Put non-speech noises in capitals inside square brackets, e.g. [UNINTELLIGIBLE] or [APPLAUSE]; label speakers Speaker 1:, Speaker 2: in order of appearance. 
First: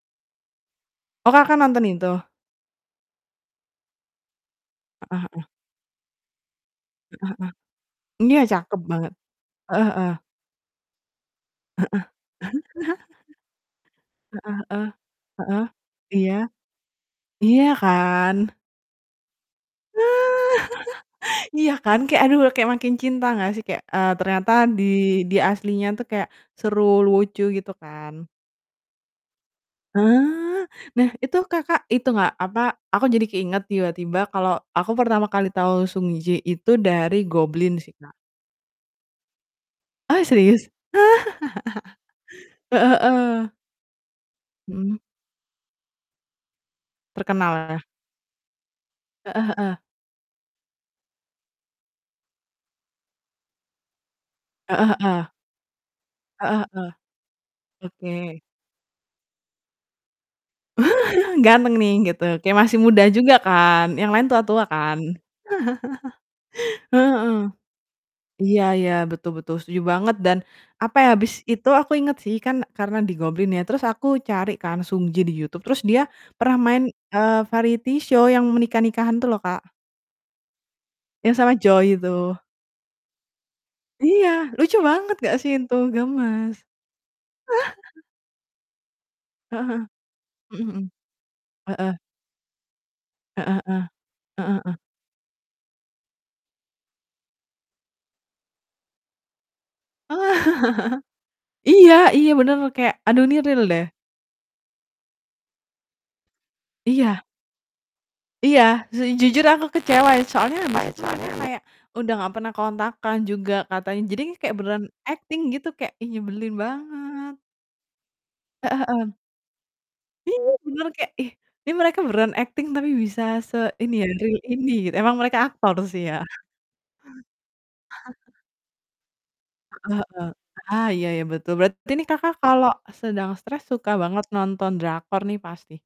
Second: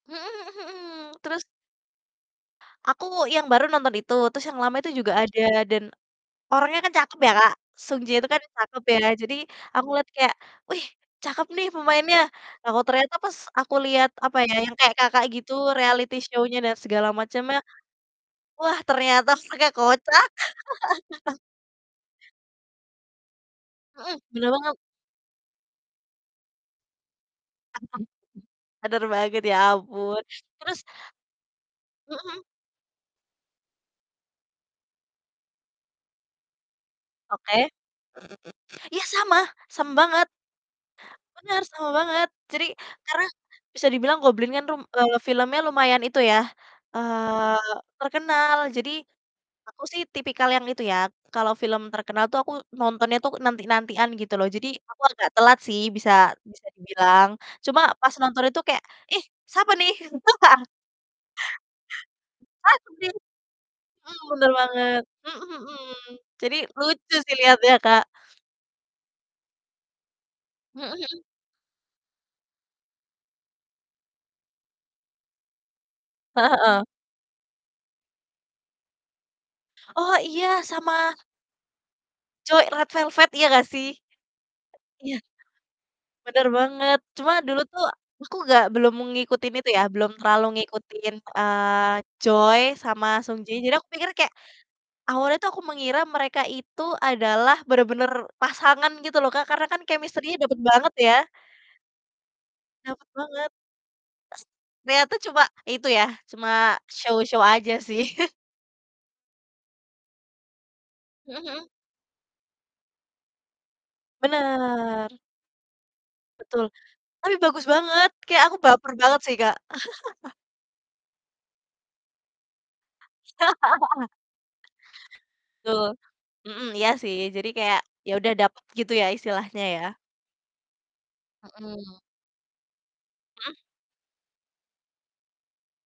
Speaker 1: Mhm mhm mhm,
Speaker 2: Oh,
Speaker 1: terus
Speaker 2: Kakak, nonton itu?
Speaker 1: Aku, yang baru nonton itu, terus yang lama itu juga
Speaker 2: Heeh
Speaker 1: ada
Speaker 2: heeh.
Speaker 1: dan orangnya kan cakep
Speaker 2: Heeh
Speaker 1: ya, Kak, Sung J
Speaker 2: heeh,
Speaker 1: itu
Speaker 2: iya,
Speaker 1: kan
Speaker 2: cakep
Speaker 1: cakep ya,
Speaker 2: banget,
Speaker 1: jadi aku
Speaker 2: heeh
Speaker 1: liat
Speaker 2: heeh.
Speaker 1: kayak, "Wih cakep nih pemainnya," lah
Speaker 2: Heeh.
Speaker 1: kok
Speaker 2: [CHUCKLES]
Speaker 1: ternyata pas aku liat apa ya,
Speaker 2: Heeh
Speaker 1: yang
Speaker 2: heeh
Speaker 1: kayak, Kakak, gitu
Speaker 2: heeh,
Speaker 1: reality
Speaker 2: iya.
Speaker 1: show-nya dan segala macamnya,
Speaker 2: Iya kan?
Speaker 1: wah, ternyata pakek kocak. [LAUGHS]
Speaker 2: [LAUGHS] Iya kan? Kayak, aduh, kayak makin cinta gak sih? Kayak, eee,
Speaker 1: Mhm, bener
Speaker 2: ternyata
Speaker 1: banget.
Speaker 2: di di aslinya tuh kayak seru, lucu, gitu
Speaker 1: [CHUCKLES]
Speaker 2: kan.
Speaker 1: Bener banget, ya ampun,
Speaker 2: Ah,
Speaker 1: terus
Speaker 2: nah itu, Kakak, itu
Speaker 1: Mhm
Speaker 2: gak
Speaker 1: mhm.
Speaker 2: apa, aku jadi keinget tiba-tiba kalau aku pertama kali tau Sung Ji itu dari
Speaker 1: Oke,
Speaker 2: Goblin sih, Kak.
Speaker 1: ya, sama sama
Speaker 2: Ah,
Speaker 1: banget.
Speaker 2: serius?
Speaker 1: Bener, sama banget jadi
Speaker 2: [LAUGHS] Heeh
Speaker 1: karena
Speaker 2: heeh.
Speaker 1: bisa dibilang Goblin kan rum
Speaker 2: Mhm.
Speaker 1: eee, filmnya lumayan itu ya,
Speaker 2: Terkenal
Speaker 1: eee,
Speaker 2: ya?
Speaker 1: terkenal, jadi
Speaker 2: Heeh heeh.
Speaker 1: aku sih tipikal yang itu ya, kalau film terkenal tuh aku nontonnya tuh nanti-nantian, gitu loh, jadi
Speaker 2: Heeh
Speaker 1: aku
Speaker 2: heeh.
Speaker 1: agak telat sih bisa
Speaker 2: Heeh
Speaker 1: bisa
Speaker 2: heeh.
Speaker 1: dibilang. Cuma pas
Speaker 2: Oke.
Speaker 1: nonton itu kayak, "Ih, siapa nih?" [LAUGHS]
Speaker 2: [LAUGHS] Ganteng nih gitu, kayak
Speaker 1: Ah,
Speaker 2: masih muda
Speaker 1: [UNINTELLIGIBLE]
Speaker 2: juga kan, yang
Speaker 1: mmm,
Speaker 2: lain
Speaker 1: bener
Speaker 2: tua-tua kan?
Speaker 1: banget, mhm mhm, jadi
Speaker 2: [CHUCKLES]
Speaker 1: lucu
Speaker 2: Heeh.
Speaker 1: sih lihatnya, Kak.
Speaker 2: Iya iya, betul betul, setuju banget dan
Speaker 1: Mhm
Speaker 2: apa ya,
Speaker 1: mhm.
Speaker 2: habis itu aku inget sih, kan karena di Goblin ya, terus aku cari kan Sung Ji di YouTube, terus dia
Speaker 1: Heeh
Speaker 2: pernah
Speaker 1: heeh.
Speaker 2: main, eee, variety show yang menikah-nikahan tuh loh, Kak.
Speaker 1: Oh, iya, sama
Speaker 2: Yang sama Joy itu.
Speaker 1: cowok Red Velvet, iya gak sih?
Speaker 2: Iya, lucu banget
Speaker 1: Iya.
Speaker 2: gak sih itu,
Speaker 1: Bener
Speaker 2: gemes.
Speaker 1: banget. Cuma dulu tuh
Speaker 2: [CHUCKLES]
Speaker 1: aku gak belum ngikutin
Speaker 2: Heeh
Speaker 1: itu
Speaker 2: heeh,
Speaker 1: ya, belum terlalu
Speaker 2: mhm mhm,
Speaker 1: ngikutin, eee,
Speaker 2: heeh.
Speaker 1: Joy sama Sung Ji
Speaker 2: Heeh
Speaker 1: jadi
Speaker 2: heeh.
Speaker 1: aku pikir kayak
Speaker 2: Heeh heeh.
Speaker 1: awalnya tuh aku mengira mereka itu adalah bener-bener pasangan gitu loh, Kak, karena kan
Speaker 2: Oh,
Speaker 1: chemistry-nya dapet banget ya.
Speaker 2: [CHUCKLES] iya iya bener loh kayak
Speaker 1: Dapet
Speaker 2: aduh ini
Speaker 1: banget,
Speaker 2: real deh.
Speaker 1: s ternyata cuma itu ya, cuma
Speaker 2: Iya.
Speaker 1: show-show aja sih. [CHUCKLES]
Speaker 2: Iya, su jujur aku kecewa ya soalnya habis itu mereka
Speaker 1: Mhm
Speaker 2: kayak
Speaker 1: mhm.
Speaker 2: udah nggak pernah kontakkan juga katanya, jadi kayak beneran
Speaker 1: Bener.
Speaker 2: akting gitu kayak, ih, nyebelin
Speaker 1: Betul,
Speaker 2: banget.
Speaker 1: tapi bagus banget, kayak aku
Speaker 2: Heeh
Speaker 1: baper
Speaker 2: heeh.
Speaker 1: banget sih, Kak. [CHUCKLES]
Speaker 2: Iya, beneran kayak, ih, ini mereka beneran akting tapi bisa se ini ya
Speaker 1: [LAUGHS]
Speaker 2: real ini, emang mereka aktor
Speaker 1: Betul,
Speaker 2: sih ya.
Speaker 1: mhm, iya sih, jadi kayak yaudah
Speaker 2: [CHUCKLES]
Speaker 1: dapet gitu ya istilahnya ya?
Speaker 2: Heeh heeh. Ah, iya iya, betul, berarti
Speaker 1: Mhm.
Speaker 2: ini, Kakak, kalo sedang
Speaker 1: Mhm?
Speaker 2: stres suka banget nonton drakor nih pasti?